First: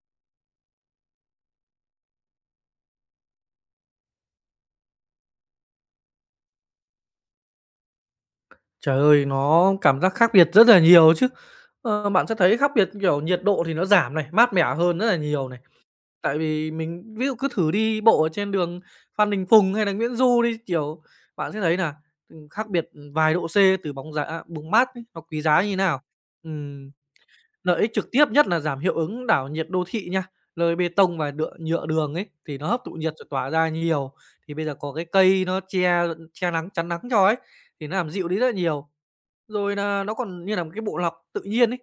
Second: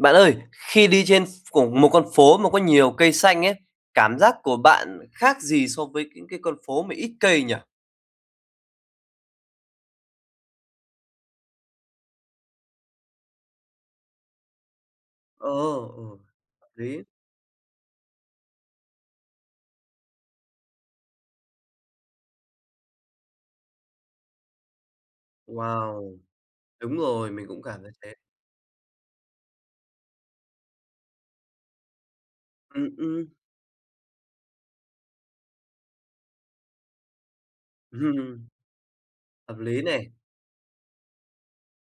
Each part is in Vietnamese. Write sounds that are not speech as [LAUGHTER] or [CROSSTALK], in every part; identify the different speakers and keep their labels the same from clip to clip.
Speaker 1: Bạn ơi, khi đi trên cùng một con phố mà có nhiều cây xanh ấy, cảm giác của bạn khác gì so với những cái con phố mà ít cây nhỉ?
Speaker 2: Trời ơi, nó cảm giác khác biệt rất là nhiều chứ. Bạn sẽ thấy khác biệt, kiểu, nhiệt độ thì nó giảm này, mát mẻ hơn rất là
Speaker 1: Ờ,
Speaker 2: nhiều này.
Speaker 1: ờ,
Speaker 2: Tại
Speaker 1: hợp
Speaker 2: vì
Speaker 1: lý.
Speaker 2: mình ví dụ cứ thử đi bộ ở trên đường Phan Đình Phùng hay là Nguyễn Du đi, kiểu, bạn sẽ thấy là khác biệt, vài độ C từ bóng giá à, bóng mát ấy, nó quý giá như thế nào.
Speaker 1: Wow,
Speaker 2: Ừm,
Speaker 1: đúng rồi, mình cũng
Speaker 2: Lợi
Speaker 1: cảm thấy
Speaker 2: ích trực
Speaker 1: thế.
Speaker 2: tiếp nhất là giảm hiệu ứng đảo nhiệt đô thị nha, lơi bê tông và đựa nhựa đường ấy, thì nó hấp thụ
Speaker 1: Ừm,
Speaker 2: nhiệt
Speaker 1: ừm,
Speaker 2: rồi tỏa ra nhiều. Thì bây giờ có cái cây nó che che nắng, chắn nắng cho ấy, thì nó làm dịu đi rất
Speaker 1: ừm,
Speaker 2: là nhiều.
Speaker 1: hợp
Speaker 2: Rồi
Speaker 1: lý
Speaker 2: là
Speaker 1: này.
Speaker 2: nó còn như là một cái bộ lọc tự nhiên ấy,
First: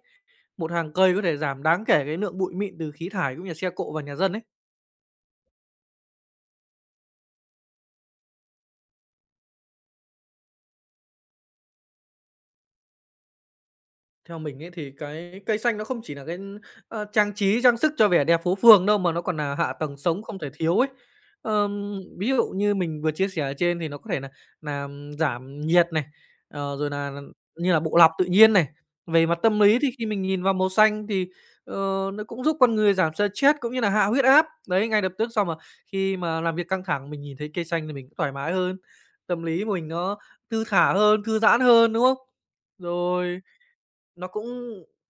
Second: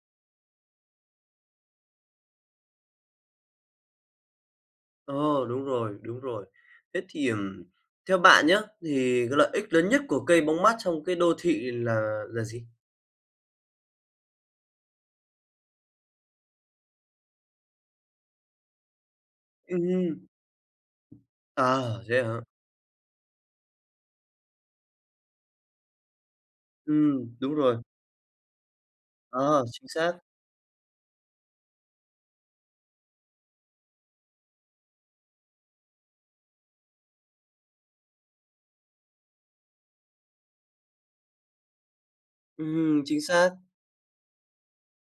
Speaker 2: một hàng cây có thể giảm đáng kể cái lượng bụi mịn từ khí thải cũng như là xe cộ và nhà dân ấy.
Speaker 1: Ờ, đúng rồi, đúng rồi. Thế thì, theo bạn nhá, thì cái lợi ích lớn nhất của cây bóng mát trong cái đô thị là gì?
Speaker 2: Theo mình ấy thì cái cây xanh nó không chỉ là cái, trang trí, trang sức cho vẻ đẹp phố phường đâu, mà nó còn là hạ tầng
Speaker 1: Ừm,
Speaker 2: sống không thể thiếu ấy.
Speaker 1: à, thế
Speaker 2: Ví
Speaker 1: hả?
Speaker 2: dụ như mình vừa chia sẻ ở trên thì nó có thể là làm giảm nhiệt này, rồi là
Speaker 1: Đúng
Speaker 2: như
Speaker 1: rồi.
Speaker 2: là bộ lọc tự nhiên này. Về mặt tâm
Speaker 1: Ờ,
Speaker 2: lý
Speaker 1: chính
Speaker 2: thì khi
Speaker 1: xác.
Speaker 2: mình nhìn vào màu xanh thì, nó cũng giúp con người giảm stress cũng như là hạ huyết áp. Đấy, ngay lập tức sau mà khi mà làm việc căng thẳng mình nhìn thấy cây xanh thì mình cũng thoải mái hơn, tâm lý mình nó thư thả hơn, thư giãn hơn, đúng không?
Speaker 1: Chính
Speaker 2: Rồi
Speaker 1: xác.
Speaker 2: nó cũng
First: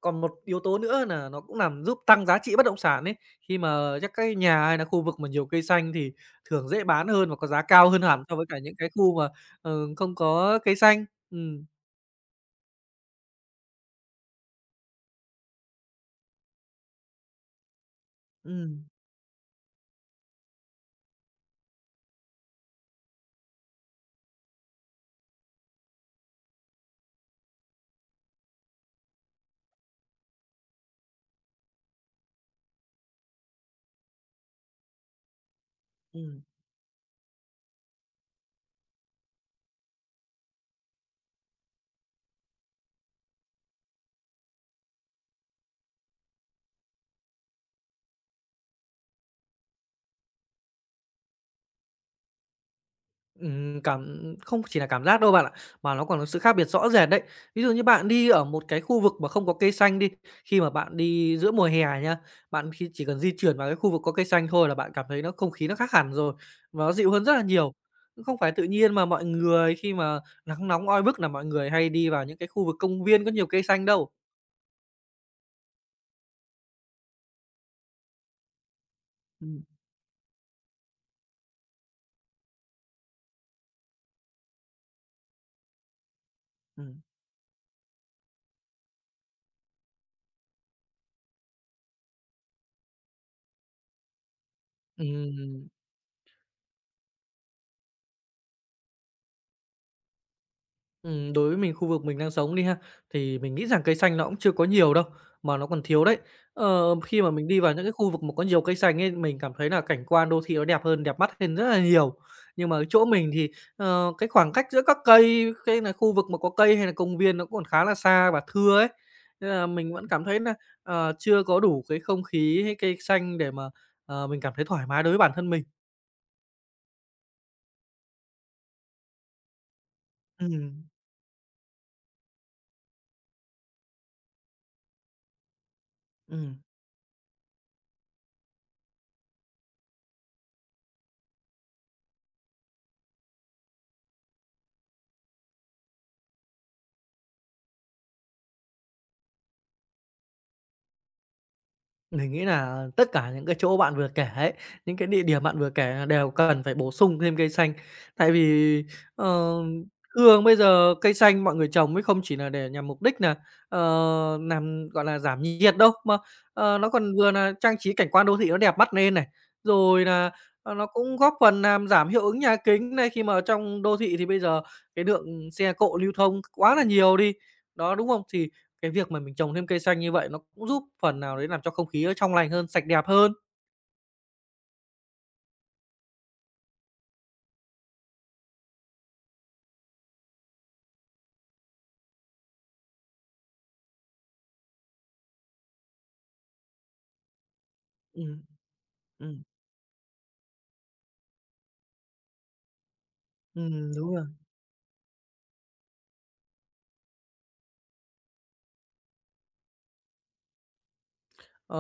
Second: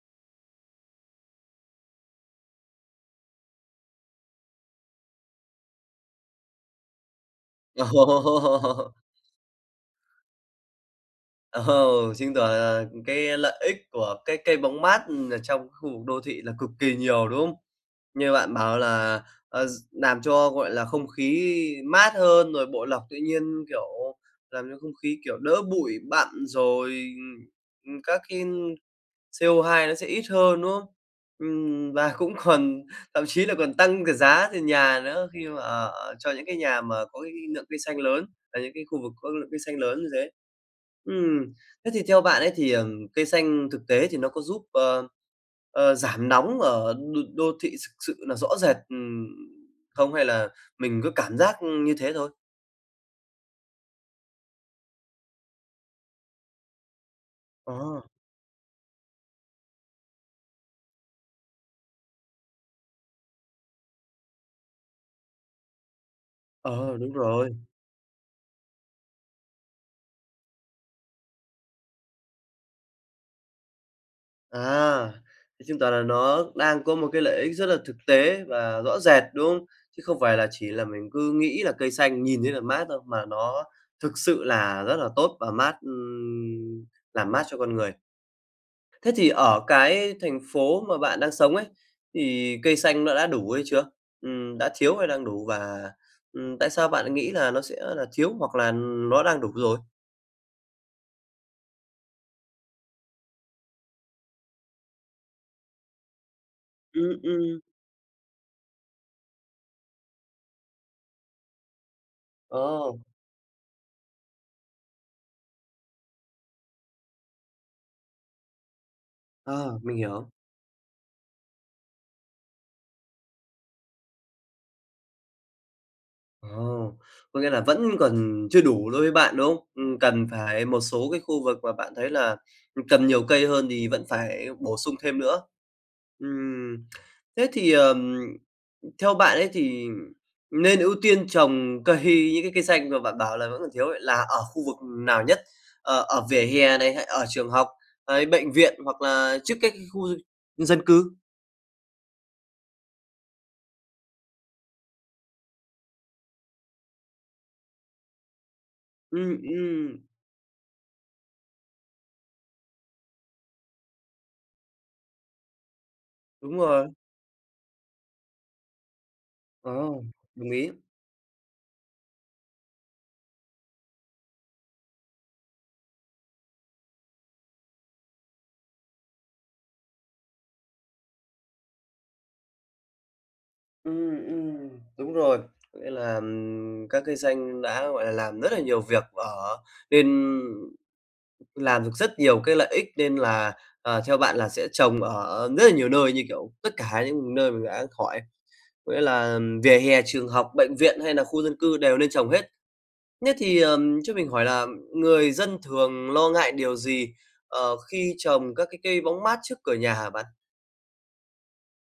Speaker 2: còn một yếu tố nữa là nó cũng làm giúp tăng giá trị bất động sản ấy. Khi mà các cái nhà hay là khu vực mà nhiều cây xanh thì thường dễ bán hơn và có giá cao hơn hẳn so với cả những cái
Speaker 1: [LAUGHS]
Speaker 2: khu mà, ờ, không có cây xanh. Ừm.
Speaker 1: Ồ, chứng tỏ là cái lợi ích của cái cây bóng mát, ừ, ở trong khu vực đô thị là cực kỳ nhiều, đúng không? Như bạn bảo
Speaker 2: Ừm,
Speaker 1: là, gi làm cho, gọi là, không khí mát hơn, rồi bộ lọc tự nhiên, kiểu, làm cho không khí, kiểu, đỡ bụi bặm, rồi, ừm, các cái CO2 nó sẽ ít hơn, đúng không? Và [LAUGHS] cũng còn thậm chí là còn tăng cái giá tiền nhà nữa khi mà ở cho
Speaker 2: ừm.
Speaker 1: những cái nhà mà có cái lượng cây xanh lớn, là những cái khu vực có lượng cây xanh lớn như thế. Ừm, thế thì theo bạn ấy thì, cây xanh thực tế thì nó có giúp, giảm nóng ở đô đô thị thực sự là rõ rệt, không? Hay là mình cứ cảm giác như thế thôi?
Speaker 2: Cảm không chỉ là cảm giác đâu bạn ạ, mà nó còn có sự khác biệt rõ rệt đấy. Ví dụ như
Speaker 1: Ờ,
Speaker 2: bạn đi ở một cái khu vực mà không có cây xanh đi, khi mà bạn đi giữa mùa hè nha, bạn khi chỉ cần di chuyển vào cái khu vực có cây xanh thôi là bạn cảm thấy nó không khí nó khác hẳn rồi, nó
Speaker 1: ờ,
Speaker 2: dịu
Speaker 1: đúng
Speaker 2: hơn rất là
Speaker 1: rồi.
Speaker 2: nhiều. Không phải tự nhiên mà mọi người khi mà nắng nóng oi bức là mọi người hay đi vào những cái khu vực công viên có nhiều cây xanh đâu.
Speaker 1: À, thế chứng tỏ là nó đang có một cái lợi ích rất là thực tế và rõ rệt, đúng
Speaker 2: Ừm.
Speaker 1: không? Chứ không phải là chỉ là mình cứ nghĩ là cây xanh nhìn thấy là mát đâu, mà nó thực sự là rất là tốt và mát,
Speaker 2: Ừm,
Speaker 1: làm mát cho con người. Thế thì ở cái thành phố mà bạn đang sống ấy, thì cây xanh nó đã đủ hay chưa? Đã thiếu hay đang đủ?
Speaker 2: ừm.
Speaker 1: Và, tại sao bạn nghĩ là nó sẽ là thiếu hoặc là nó đang đủ rồi?
Speaker 2: Đối với mình, khu vực mình đang sống đi ha, thì mình nghĩ rằng cây xanh nó cũng chưa có nhiều đâu, mà nó còn thiếu đấy.
Speaker 1: Ừm,
Speaker 2: Khi mà mình
Speaker 1: ừm.
Speaker 2: đi vào những cái khu vực mà có nhiều cây xanh ấy, mình cảm thấy là cảnh quan đô thị nó đẹp hơn, đẹp mắt hơn rất là nhiều. Nhưng mà ở
Speaker 1: Ồ,
Speaker 2: chỗ mình thì, cái khoảng cách giữa các cây, cái là khu vực mà có cây hay là công viên nó cũng còn khá là xa và thưa ấy, nên là
Speaker 1: ờ,
Speaker 2: mình
Speaker 1: mình
Speaker 2: vẫn cảm
Speaker 1: hiểu.
Speaker 2: thấy là chưa có đủ cái không khí hay cây xanh để mà, mình cảm thấy thoải mái đối với bản thân mình.
Speaker 1: Ồ, có nghĩa là vẫn còn chưa đủ đối với bạn, đúng không? Cần phải một
Speaker 2: Ừm,
Speaker 1: số cái khu vực mà bạn thấy là cần nhiều cây hơn thì vẫn phải bổ sung thêm nữa.
Speaker 2: ừm.
Speaker 1: Ừm, thế thì, theo bạn ấy thì nên ưu tiên trồng cây những cái cây xanh mà bạn bảo là vẫn còn thiếu ấy, là ở khu vực nào nhất? Ờ, ở vỉa hè này, hay ở trường học, ấy, bệnh viện hoặc là trước các cái khu dân cư?
Speaker 2: Mình nghĩ là tất cả những cái chỗ bạn vừa kể ấy, những cái địa điểm bạn vừa kể là đều cần phải bổ sung thêm cây xanh. Tại vì, ờ,
Speaker 1: Ừm, ừm,
Speaker 2: thường bây giờ cây xanh mọi người trồng ấy không chỉ là để nhằm mục đích là ờ, làm, gọi là, giảm nhiệt đâu, mà,
Speaker 1: đúng rồi.
Speaker 2: nó còn vừa là trang trí cảnh quan đô thị nó đẹp mắt lên này,
Speaker 1: Ờ,
Speaker 2: rồi là
Speaker 1: đồng ý.
Speaker 2: nó cũng góp phần làm giảm hiệu ứng nhà kính này, khi mà ở trong đô thị thì bây giờ cái lượng xe cộ lưu thông quá là nhiều đi. Đó, đúng không? Thì cái việc mà mình trồng thêm cây xanh như vậy nó cũng giúp phần nào đấy làm cho không khí nó trong lành hơn, sạch đẹp hơn.
Speaker 1: Ừm, ừm, đúng rồi. Có nghĩa là, các cây xanh đã, gọi là, làm rất là nhiều việc ở nên làm được rất nhiều cái lợi ích nên là, theo bạn là sẽ trồng ở rất là nhiều nơi như, kiểu, tất cả những nơi mình đã hỏi.
Speaker 2: Ừm,
Speaker 1: Có nghĩa là
Speaker 2: ừm,
Speaker 1: vỉa hè, trường học, bệnh viện hay là khu dân cư đều nên trồng hết. Nhất thì, cho
Speaker 2: đúng rồi.
Speaker 1: mình hỏi là người dân thường lo ngại điều gì, khi trồng các cái cây bóng mát trước cửa nhà hả bạn?
Speaker 2: Ờ,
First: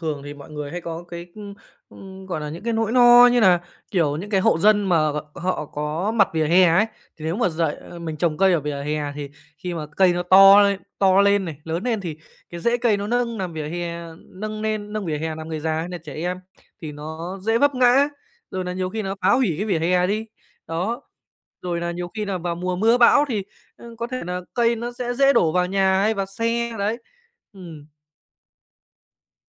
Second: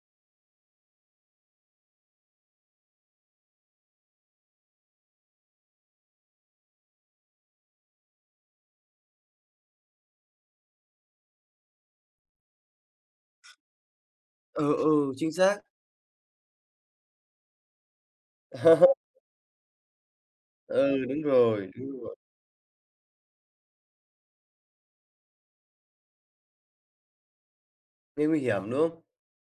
Speaker 2: Thường thì mọi người hay có cái, ưm, ưm, gọi là, những cái nỗi no như nà, kiểu, những cái hộ dân mà họ có mặt vỉa hè ấy, thì nếu mà dậy mình trồng cây ở vỉa hè thì khi mà cây nó to lên này, lớn lên thì cái rễ cây nó nâng làm vỉa hè nâng lên nâng
Speaker 1: Ừ,
Speaker 2: vỉa
Speaker 1: chính
Speaker 2: hè làm
Speaker 1: xác.
Speaker 2: người già hay nà trẻ em thì nó dễ vấp ngã, rồi nà nhiều khi
Speaker 1: [LAUGHS]
Speaker 2: nó phá hủy cái vỉa hè đi. Đó.
Speaker 1: Ừ, đúng rồi,
Speaker 2: Rồi
Speaker 1: đúng
Speaker 2: là nhiều
Speaker 1: rồi.
Speaker 2: khi là vào mùa mưa bão thì, có thể là cây nó sẽ dễ đổ vào nhà hay vào xe, đấy. Ừm,
Speaker 1: Gây nguy hiểm, đúng không?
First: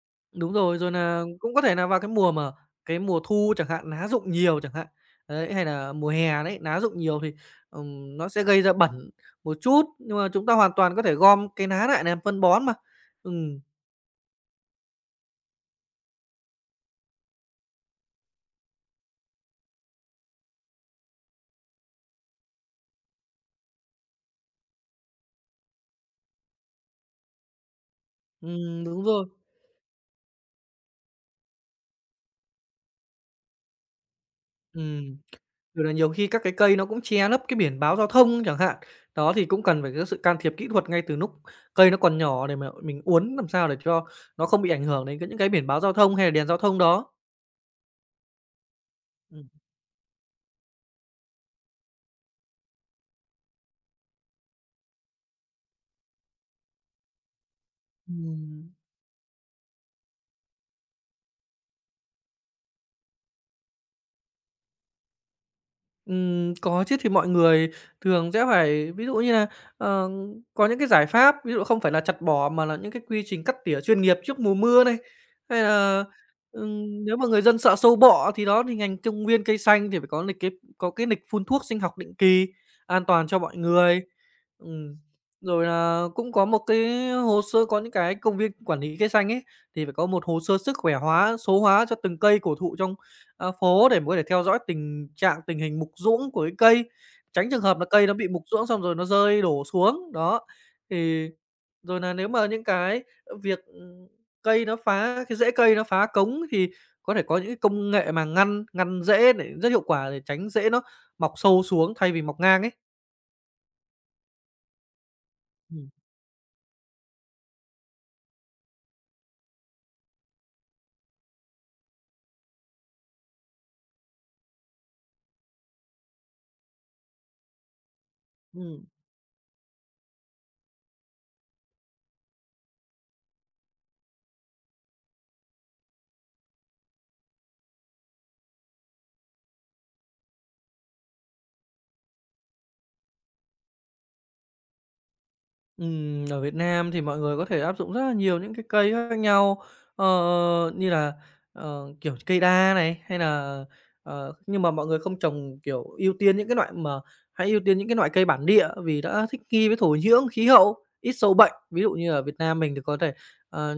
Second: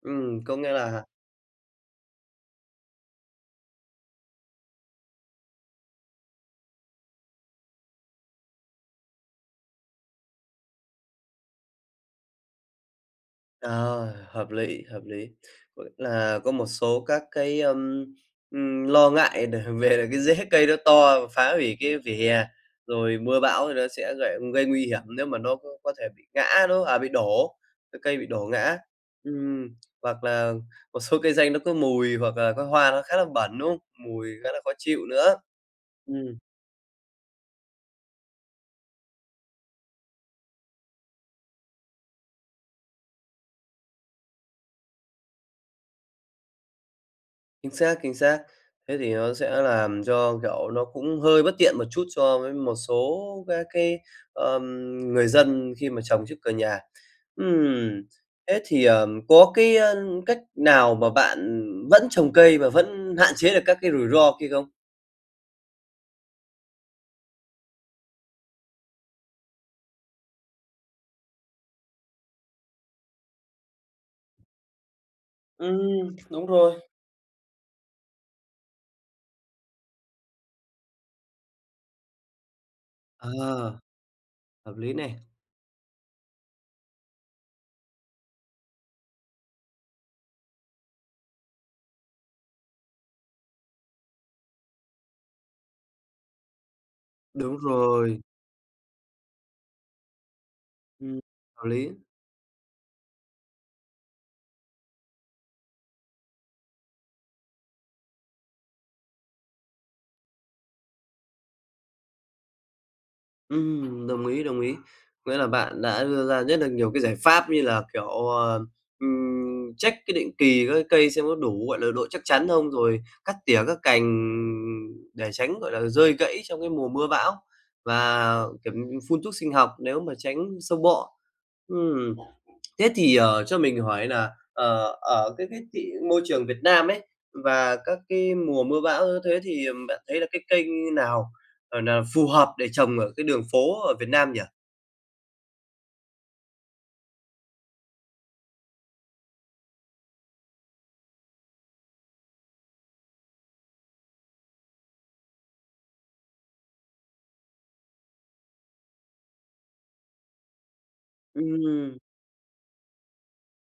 Speaker 2: đúng
Speaker 1: Có nghĩa
Speaker 2: rồi, rồi
Speaker 1: là
Speaker 2: là cũng có thể là vào cái mùa mà cái mùa thu chẳng hạn, lá rụng nhiều chẳng hạn, đấy, hay là mùa hè đấy, lá rụng nhiều thì, nó sẽ gây ra bẩn một chút, nhưng mà chúng ta hoàn toàn có thể gom cái lá lại làm phân bón mà. Ừm,
Speaker 1: ờ, hợp lý, hợp lý. Có nghĩa là có một số các cái, lo ngại để [LAUGHS] về là cái rễ cây nó to và phá hủy cái vỉa hè, rồi mưa bão thì nó sẽ gậy gây nguy hiểm nếu mà nó có thể bị ngã, đúng không? À, bị đổ, cái cây bị đổ ngã.
Speaker 2: đúng rồi.
Speaker 1: Ừm, hoặc là một số cây xanh nó có mùi, hoặc là cái hoa nó khá là bẩn, đúng không? Mùi khá là khó chịu
Speaker 2: Ừm,
Speaker 1: nữa.
Speaker 2: rồi là nhiều khi
Speaker 1: Ừm.
Speaker 2: các cái cây nó cũng che lấp cái biển báo giao thông chẳng hạn. Đó, thì cũng cần phải có sự can thiệp kỹ thuật ngay từ lúc cây nó còn nhỏ để mà mình uốn làm sao để cho nó không bị ảnh hưởng đến cái những cái biển báo giao thông hay là đèn giao thông đó.
Speaker 1: Chính xác, chính xác. Thế thì nó
Speaker 2: Ừm.
Speaker 1: sẽ làm cho, kiểu, nó cũng hơi bất tiện một chút cho với một số các cái, ờm, người dân khi mà trồng trước cửa nhà. Ừm, thế
Speaker 2: Ừm.
Speaker 1: thì, có cái, cách nào mà bạn vẫn trồng cây mà vẫn hạn chế được các cái rủi ro kia không?
Speaker 2: Có chứ. Thì mọi người thường sẽ phải ví dụ như là, ờ, có những cái giải pháp, ví dụ không phải là chặt bỏ mà là những cái quy trình cắt tỉa chuyên nghiệp trước mùa mưa này, hay là,
Speaker 1: Đúng rồi.
Speaker 2: nếu mà người dân sợ sâu bọ thì đó, thì ngành công viên cây xanh thì phải có lịch cái có cái lịch phun thuốc sinh học định kỳ an toàn cho mọi
Speaker 1: Ờ,
Speaker 2: người.
Speaker 1: hợp lý
Speaker 2: Ừm,
Speaker 1: này.
Speaker 2: rồi là cũng có một cái hồ sơ có những cái công viên quản lý cây xanh ấy, thì phải có một hồ sơ sức khỏe hóa, số hóa cho từng cây cổ thụ trong phố để mà có thể theo dõi tình trạng, tình hình mục ruỗng của cái cây, tránh
Speaker 1: Đúng
Speaker 2: trường hợp là cây nó
Speaker 1: rồi,
Speaker 2: bị mục ruỗng xong rồi nó rơi đổ xuống, đó.
Speaker 1: ừm,
Speaker 2: Thì
Speaker 1: hợp lý.
Speaker 2: rồi là nếu mà những cái, việc, cây nó phá cái rễ cây nó phá cống thì có thể có những cái công nghệ mà ngăn ngăn rễ để rất hiệu quả để tránh rễ nó mọc sâu xuống thay vì mọc ngang ấy.
Speaker 1: Đồng ý, đồng ý. Nghĩa là bạn
Speaker 2: Ừm,
Speaker 1: đã đưa ra rất là nhiều cái giải pháp như là, kiểu, check cái định kỳ các cái cây xem có đủ, gọi là, độ chắc chắn không, rồi cắt tỉa các cành để tránh, gọi là, rơi gãy trong cái mùa mưa bão và, kiểu,
Speaker 2: ừm.
Speaker 1: phun thuốc sinh học nếu mà tránh sâu bọ. Ừm. Thế thì, cho mình hỏi là, ở cái thị môi trường Việt Nam ấy, và các cái mùa mưa bão như thế thì bạn thấy là cái kênh nào, nà phù hợp để trồng ở cái đường phố ở Việt Nam nhỉ?
Speaker 2: Ở Việt Nam thì mọi người có thể áp dụng rất là nhiều những cái cây khác nhau, ờ, như là, kiểu, cây đa này, hay là nhưng mà mọi người không trồng, kiểu, ưu tiên những cái loại mà hãy ưu tiên những cái loại cây bản địa vì đã thích nghi với thổ nhưỡng, khí hậu, ít sâu bệnh. Ví dụ
Speaker 1: Ừm,
Speaker 2: như ở Việt Nam mình thì có thể, ờ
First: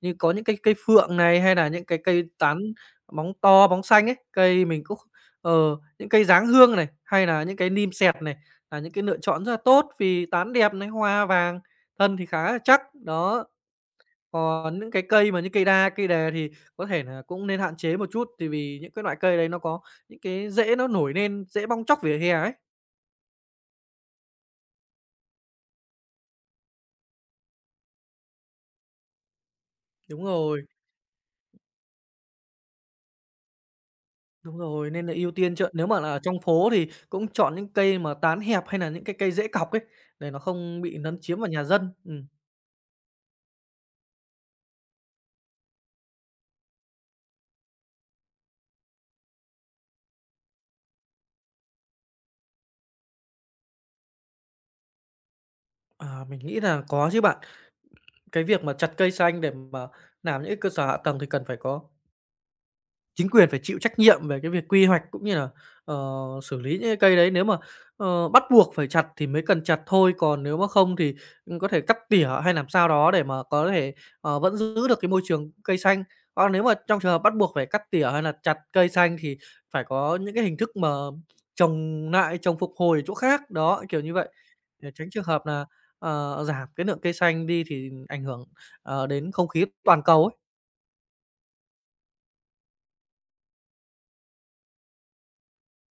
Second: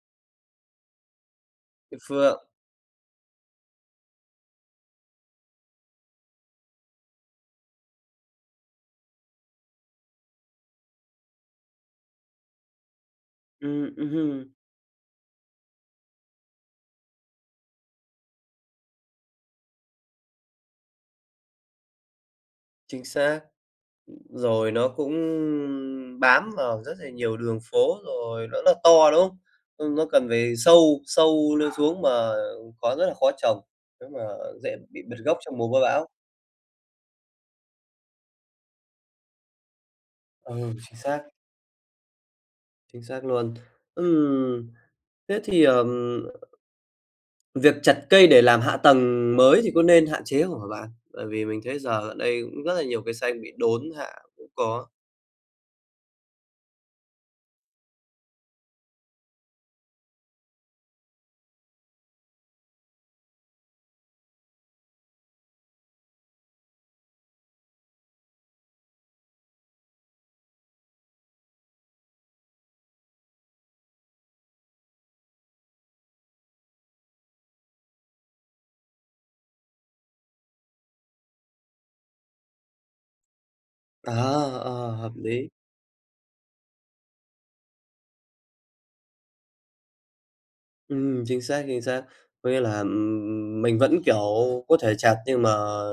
Speaker 2: như có những cái cây phượng này, hay là những
Speaker 1: cái
Speaker 2: cái cây
Speaker 1: phượng,
Speaker 2: tán bóng to, bóng xanh ấy, cây mình cũng ờ, những cây dáng hương này, hay là những cái nim sẹt này, là những cái lựa chọn rất là tốt vì tán đẹp này, hoa vàng, thân thì khá là chắc. Đó,
Speaker 1: ừm, ừm
Speaker 2: còn những cái cây mà như cây đa, cây đề thì có thể là cũng nên hạn chế một chút, thì vì những cái loại cây đấy nó có những cái rễ nó nổi lên, dễ bong tróc vỉa hè ấy.
Speaker 1: chính xác. Rồi nó cũng bám vào rất là nhiều đường phố, rồi nó là to, đúng không? Nó
Speaker 2: Đúng
Speaker 1: cần về
Speaker 2: rồi.
Speaker 1: sâu sâu lên xuống mà rất là khó trồng, nếu mà
Speaker 2: Đúng
Speaker 1: dễ
Speaker 2: rồi,
Speaker 1: bị
Speaker 2: nên là
Speaker 1: bật
Speaker 2: ưu
Speaker 1: gốc
Speaker 2: tiên
Speaker 1: trong mùa
Speaker 2: chọn
Speaker 1: mưa
Speaker 2: nếu mà
Speaker 1: bão.
Speaker 2: là trong phố thì cũng chọn những cây mà tán hẹp hay là những cái cây dễ cọc ấy, để nó
Speaker 1: Ừ,
Speaker 2: không
Speaker 1: chính
Speaker 2: bị lấn
Speaker 1: xác.
Speaker 2: chiếm vào nhà dân.
Speaker 1: Chính xác luôn. Ừm, thế thì, việc chặt cây để làm hạ tầng mới thì có nên hạn chế không hả bạn? Bởi vì mình thấy giờ gần đây cũng rất là nhiều cây xanh bị đốn hạ cũng có.
Speaker 2: À, mình nghĩ là có chứ bạn. Cái việc mà chặt cây xanh để mà làm những cái cơ sở hạ tầng thì cần phải có. Chính quyền phải chịu trách nhiệm về cái việc quy hoạch cũng như là, ờ, xử lý những cái cây đấy. Nếu mà, bắt buộc phải chặt thì mới cần chặt thôi, còn nếu mà không thì, ừ, có thể cắt tỉa hay làm sao đó để mà có thể, vẫn giữ được cái môi trường cây xanh. Còn nếu mà trong trường hợp bắt buộc phải cắt tỉa hay là chặt cây xanh thì phải có những cái hình thức mà trồng lại, phục hồi ở chỗ khác, đó, kiểu
Speaker 1: À,
Speaker 2: như vậy,
Speaker 1: ờ,
Speaker 2: để tránh
Speaker 1: hợp
Speaker 2: trường hợp
Speaker 1: lý.
Speaker 2: là giảm cái lượng cây xanh đi thì ảnh hưởng, đến không khí toàn cầu ấy.
Speaker 1: Chính xác, chính xác. Có nghĩa là, mình vẫn, kiểu, có thể chặt nhưng mà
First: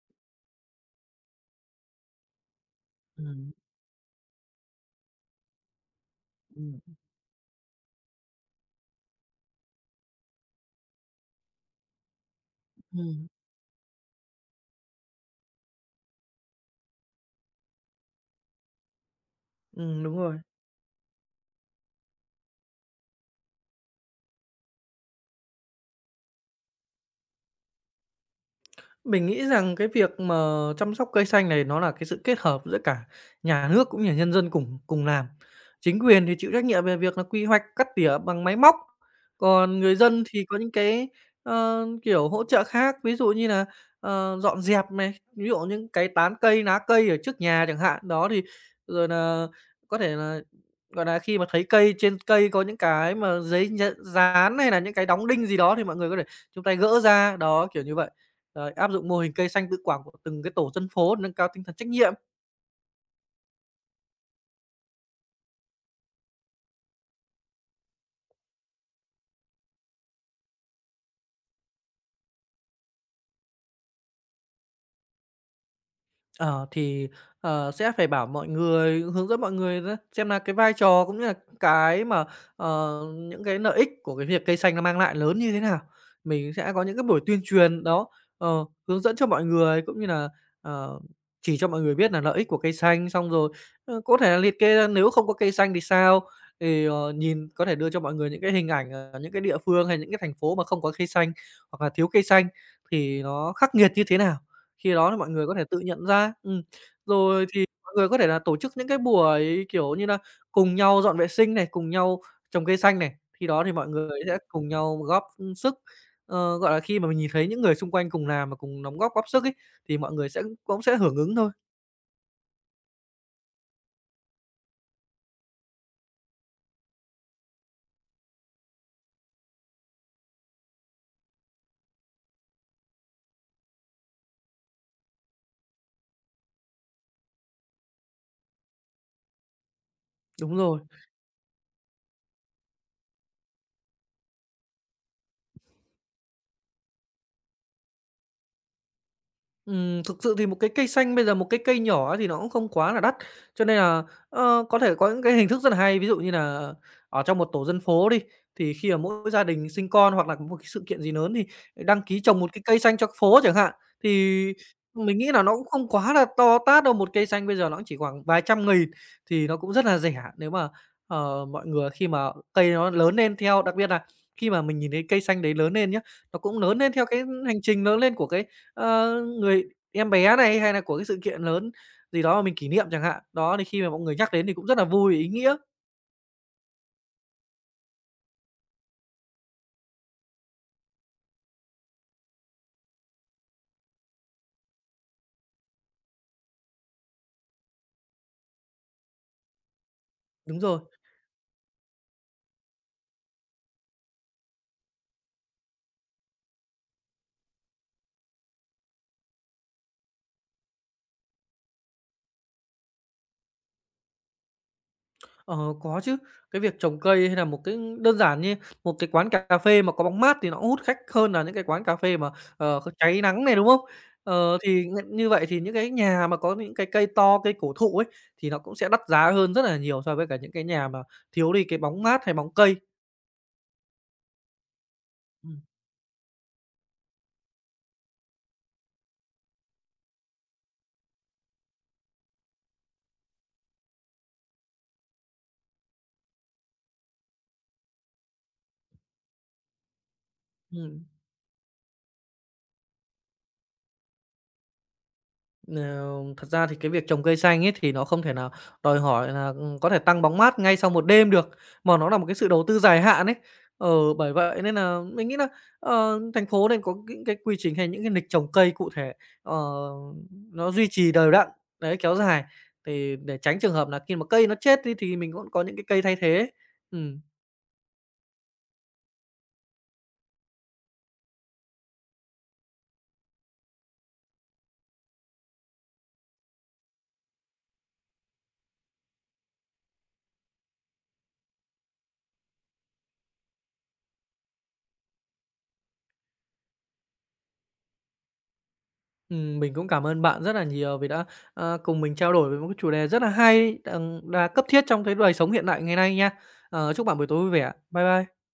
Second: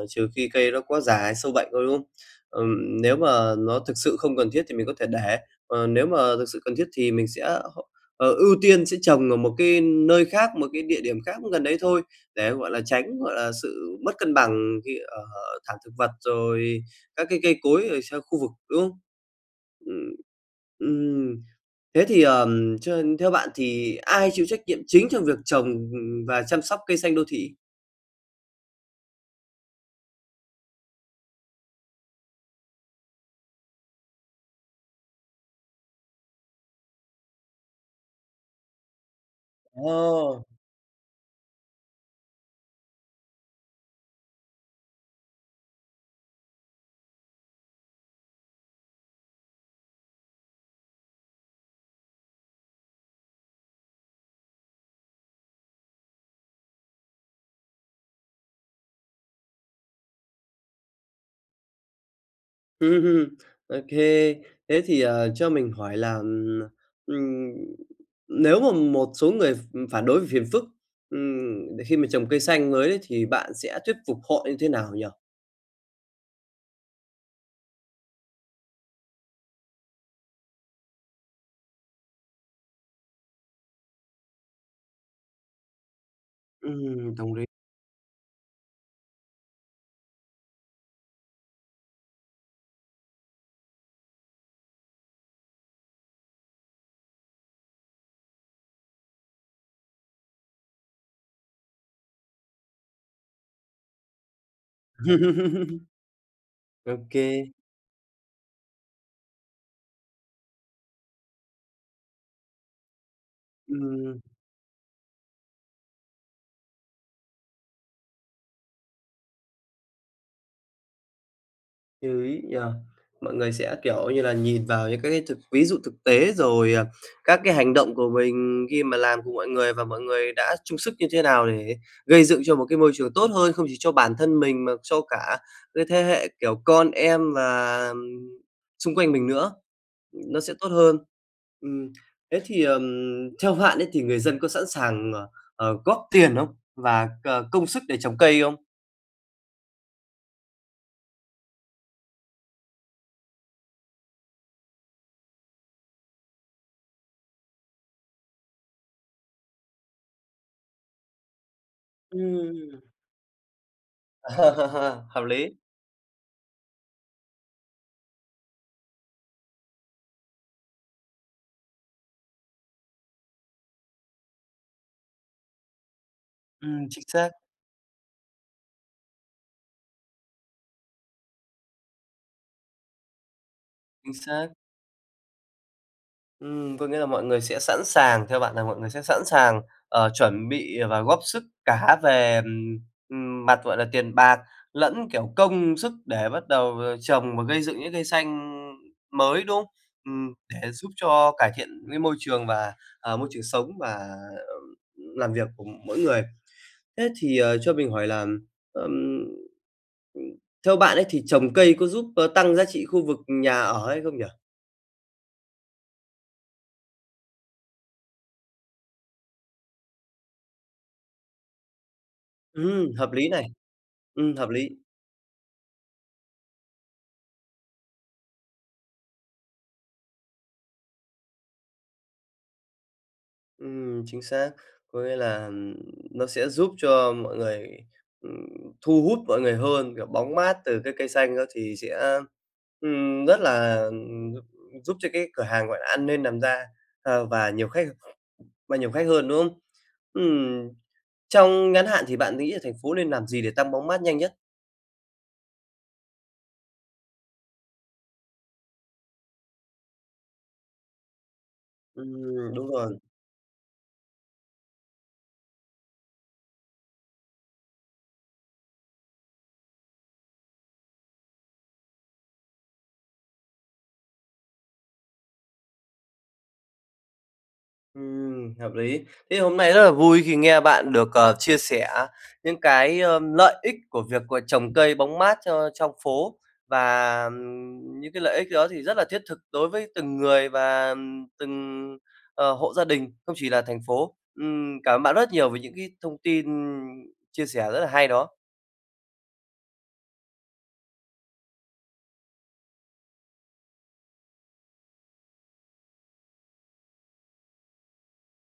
Speaker 1: trừ khi cây nó quá già hay sâu bệnh thôi, đúng không? Nếu
Speaker 2: Ừm.
Speaker 1: mà nó thực sự không cần thiết thì mình có thể để, còn nếu mà thực sự cần
Speaker 2: Ừm.
Speaker 1: thiết thì mình sẽ h ờ, ưu tiên sẽ trồng ở một cái nơi khác, một cái địa điểm khác gần đấy thôi, để, gọi là, tránh,
Speaker 2: Ừm,
Speaker 1: gọi là, sự mất cân bằng khi ở thảm thực vật, rồi các cái cây cối ở xa khu vực, đúng không?
Speaker 2: ừm,
Speaker 1: Ừm.
Speaker 2: đúng rồi.
Speaker 1: Ừm. Thế thì, cho theo bạn thì ai chịu trách nhiệm chính trong việc trồng, và chăm sóc cây xanh đô thị?
Speaker 2: Mình nghĩ rằng cái việc mà chăm sóc cây xanh này nó là cái sự kết hợp giữa cả nhà nước cũng như là nhân dân cùng cùng làm. Chính quyền thì chịu trách nhiệm về việc là quy hoạch, cắt tỉa bằng máy móc, còn người dân
Speaker 1: Ồ! [LAUGHS]
Speaker 2: thì có những cái, kiểu, hỗ trợ khác, ví dụ như là, dọn dẹp này, ví dụ những cái tán cây, lá cây ở trước nhà chẳng hạn. Đó, thì rồi là có thể là, gọi là khi mà thấy cây trên cây có những cái mà giấy nh dán hay là những cái đóng đinh gì đó thì mọi người có thể chúng ta gỡ ra, đó, kiểu như vậy. Rồi, áp dụng mô hình cây xanh tự quản của từng cái tổ dân phố để nâng cao tinh thần trách nhiệm.
Speaker 1: Hưm, ô thế thì, cho mình hỏi là, ừm, nếu mà một số người phản đối về phiền phức, để khi mà trồng cây xanh mới đấy thì bạn sẽ thuyết phục họ như thế nào nhỉ?
Speaker 2: Ờ, thì, sẽ phải bảo mọi người hướng dẫn mọi người đó, xem là cái vai trò cũng như là cái mà, những cái lợi ích của cái việc cây xanh nó mang lại lớn như thế nào. Mình sẽ có những cái buổi
Speaker 1: Đồng
Speaker 2: tuyên
Speaker 1: ý.
Speaker 2: truyền đó, hướng dẫn cho mọi người cũng như là, ờ, chỉ cho mọi người biết là lợi ích của cây xanh, xong rồi, có thể là liệt kê ra nếu không có cây xanh thì sao, thì, nhìn có thể đưa cho mọi người những cái hình ảnh, những cái địa phương hay những cái thành phố mà không có cây xanh hoặc là thiếu cây xanh thì nó khắc nghiệt như thế nào. Khi đó thì mọi người có thể
Speaker 1: [LAUGHS]
Speaker 2: tự nhận ra.
Speaker 1: Ô kê,
Speaker 2: Rồi thì mọi người có thể là tổ chức những cái buổi, kiểu như là, cùng nhau dọn vệ sinh này, cùng nhau trồng cây xanh này, khi đó thì mọi người sẽ cùng nhau góp, ừ, sức. Ờ, gọi là, khi mà mình nhìn thấy những người xung quanh cùng làm và cùng đóng góp góp sức ấy, thì mọi người cũng sẽ hưởng ứng thôi.
Speaker 1: như ý nhỉ? Mọi người sẽ, kiểu như là, nhìn vào những các cái ví dụ thực tế, rồi, à, các cái hành động của mình khi mà làm cùng mọi người và mọi người đã chung sức như thế nào để gây dựng cho một cái môi trường tốt hơn, không chỉ cho bản thân mình mà cho cả cái thế hệ, kiểu, con em và, xung quanh mình nữa, nó sẽ
Speaker 2: Đúng
Speaker 1: tốt
Speaker 2: rồi.
Speaker 1: hơn. Ừm, thế thì, theo bạn ấy thì người dân có sẵn sàng, góp tiền không? Và công sức để trồng cây không?
Speaker 2: Thực sự thì một cái cây xanh bây giờ một cái cây nhỏ ấy thì nó cũng không quá là đắt, cho nên là, có thể có những cái hình thức rất là hay. Ví dụ như là ở trong một tổ dân phố đi, thì khi mà mỗi gia đình sinh con hoặc là có một cái sự kiện gì lớn thì đăng ký trồng một cái cây
Speaker 1: Ừm.
Speaker 2: xanh cho phố chẳng hạn. Thì
Speaker 1: [LAUGHS]
Speaker 2: mình
Speaker 1: Hợp
Speaker 2: nghĩ là
Speaker 1: lý.
Speaker 2: nó cũng không quá là to tát đâu, một cây xanh bây giờ nó chỉ khoảng vài trăm nghìn thì nó cũng rất là rẻ nếu mà, mọi người khi mà cây nó lớn lên theo. Đặc biệt là khi mà mình nhìn thấy cây xanh đấy lớn lên nhá, nó cũng lớn lên
Speaker 1: Chính
Speaker 2: theo cái
Speaker 1: xác,
Speaker 2: hành trình lớn lên của cái người em bé này, hay là của cái sự kiện lớn gì đó mà mình kỷ niệm chẳng hạn. Đó, thì khi mà mọi
Speaker 1: chính
Speaker 2: người nhắc
Speaker 1: xác.
Speaker 2: đến thì cũng rất là vui, ý nghĩa.
Speaker 1: Có nghĩa là mọi người sẽ sẵn sàng theo bạn là mọi người sẽ sẵn sàng, chuẩn bị và góp sức cả về, mặt, gọi là, tiền bạc lẫn, kiểu, công sức để bắt đầu, trồng và gây dựng những cây xanh mới, đúng không? Ừm,
Speaker 2: Đúng
Speaker 1: để
Speaker 2: rồi,
Speaker 1: giúp cho cải thiện cái môi trường và, môi trường sống và, ờ, làm việc của mỗi người. Thế thì, cho mình hỏi là, ờm, ừm, theo bạn ấy thì trồng cây có giúp, tăng giá trị khu vực nhà ở hay không nhỉ?
Speaker 2: ờ, có chứ. Cái việc trồng cây hay là một cái đơn giản như một cái quán cà phê mà có bóng mát thì nó cũng hút khách hơn là những cái quán cà phê mà, có
Speaker 1: Hợp
Speaker 2: cháy
Speaker 1: lý này.
Speaker 2: nắng này, đúng không?
Speaker 1: Hợp
Speaker 2: Ờ,
Speaker 1: lý.
Speaker 2: thì như vậy thì những cái nhà mà có những cái cây to, cây cổ thụ ấy, thì nó cũng sẽ đắt giá hơn rất là nhiều so với cả những cái nhà mà thiếu đi cái bóng mát hay bóng cây.
Speaker 1: Chính xác. Có nghĩa là,
Speaker 2: Ừm,
Speaker 1: nó sẽ giúp cho mọi người, ừm, thu hút mọi người hơn, kiểu, bóng mát từ cái cây xanh đó thì sẽ, rất là, giúp cho cái cửa hàng, gọi là, ăn nên làm ra, ờ, và nhiều khách và nhiều khách hơn, đúng không? Ừm,
Speaker 2: ừm.
Speaker 1: trong ngắn hạn thì bạn nghĩ là thành phố nên làm gì để tăng bóng mát nhanh nhất?
Speaker 2: Ờ, thật ra thì cái việc trồng cây xanh ấy thì nó không thể nào đòi hỏi là, có thể tăng bóng mát ngay sau một đêm được, mà nó là một cái sự
Speaker 1: Ừm,
Speaker 2: đầu
Speaker 1: đúng
Speaker 2: tư
Speaker 1: rồi.
Speaker 2: dài hạn ấy. Ờ, bởi vậy nên là mình nghĩ là, thành phố nên có những cái quy trình hay những cái lịch trồng cây cụ thể, ờ, nó duy trì đều đặn, đấy, kéo dài, thì để tránh trường hợp là khi mà cây nó chết đi thì mình cũng có những cái cây thay thế. Ừm.
Speaker 1: Hợp lý. Thế hôm nay rất là vui khi nghe bạn được, chia sẻ những cái, lợi ích của việc, trồng cây bóng mát cho trong phố và, những cái lợi ích đó thì rất là thiết thực đối với từng người và, từng, hộ gia đình, không chỉ là thành phố. Cảm ơn bạn rất nhiều về những cái thông tin chia sẻ rất là hay đó.
Speaker 2: Mình cũng cảm ơn bạn rất là nhiều vì đã, cùng mình trao đổi về một cái chủ đề rất là hay, đang là cấp thiết trong cái đời sống hiện đại ngày nay nha. Ờ, chúc bạn buổi tối vui vẻ. Bye bye.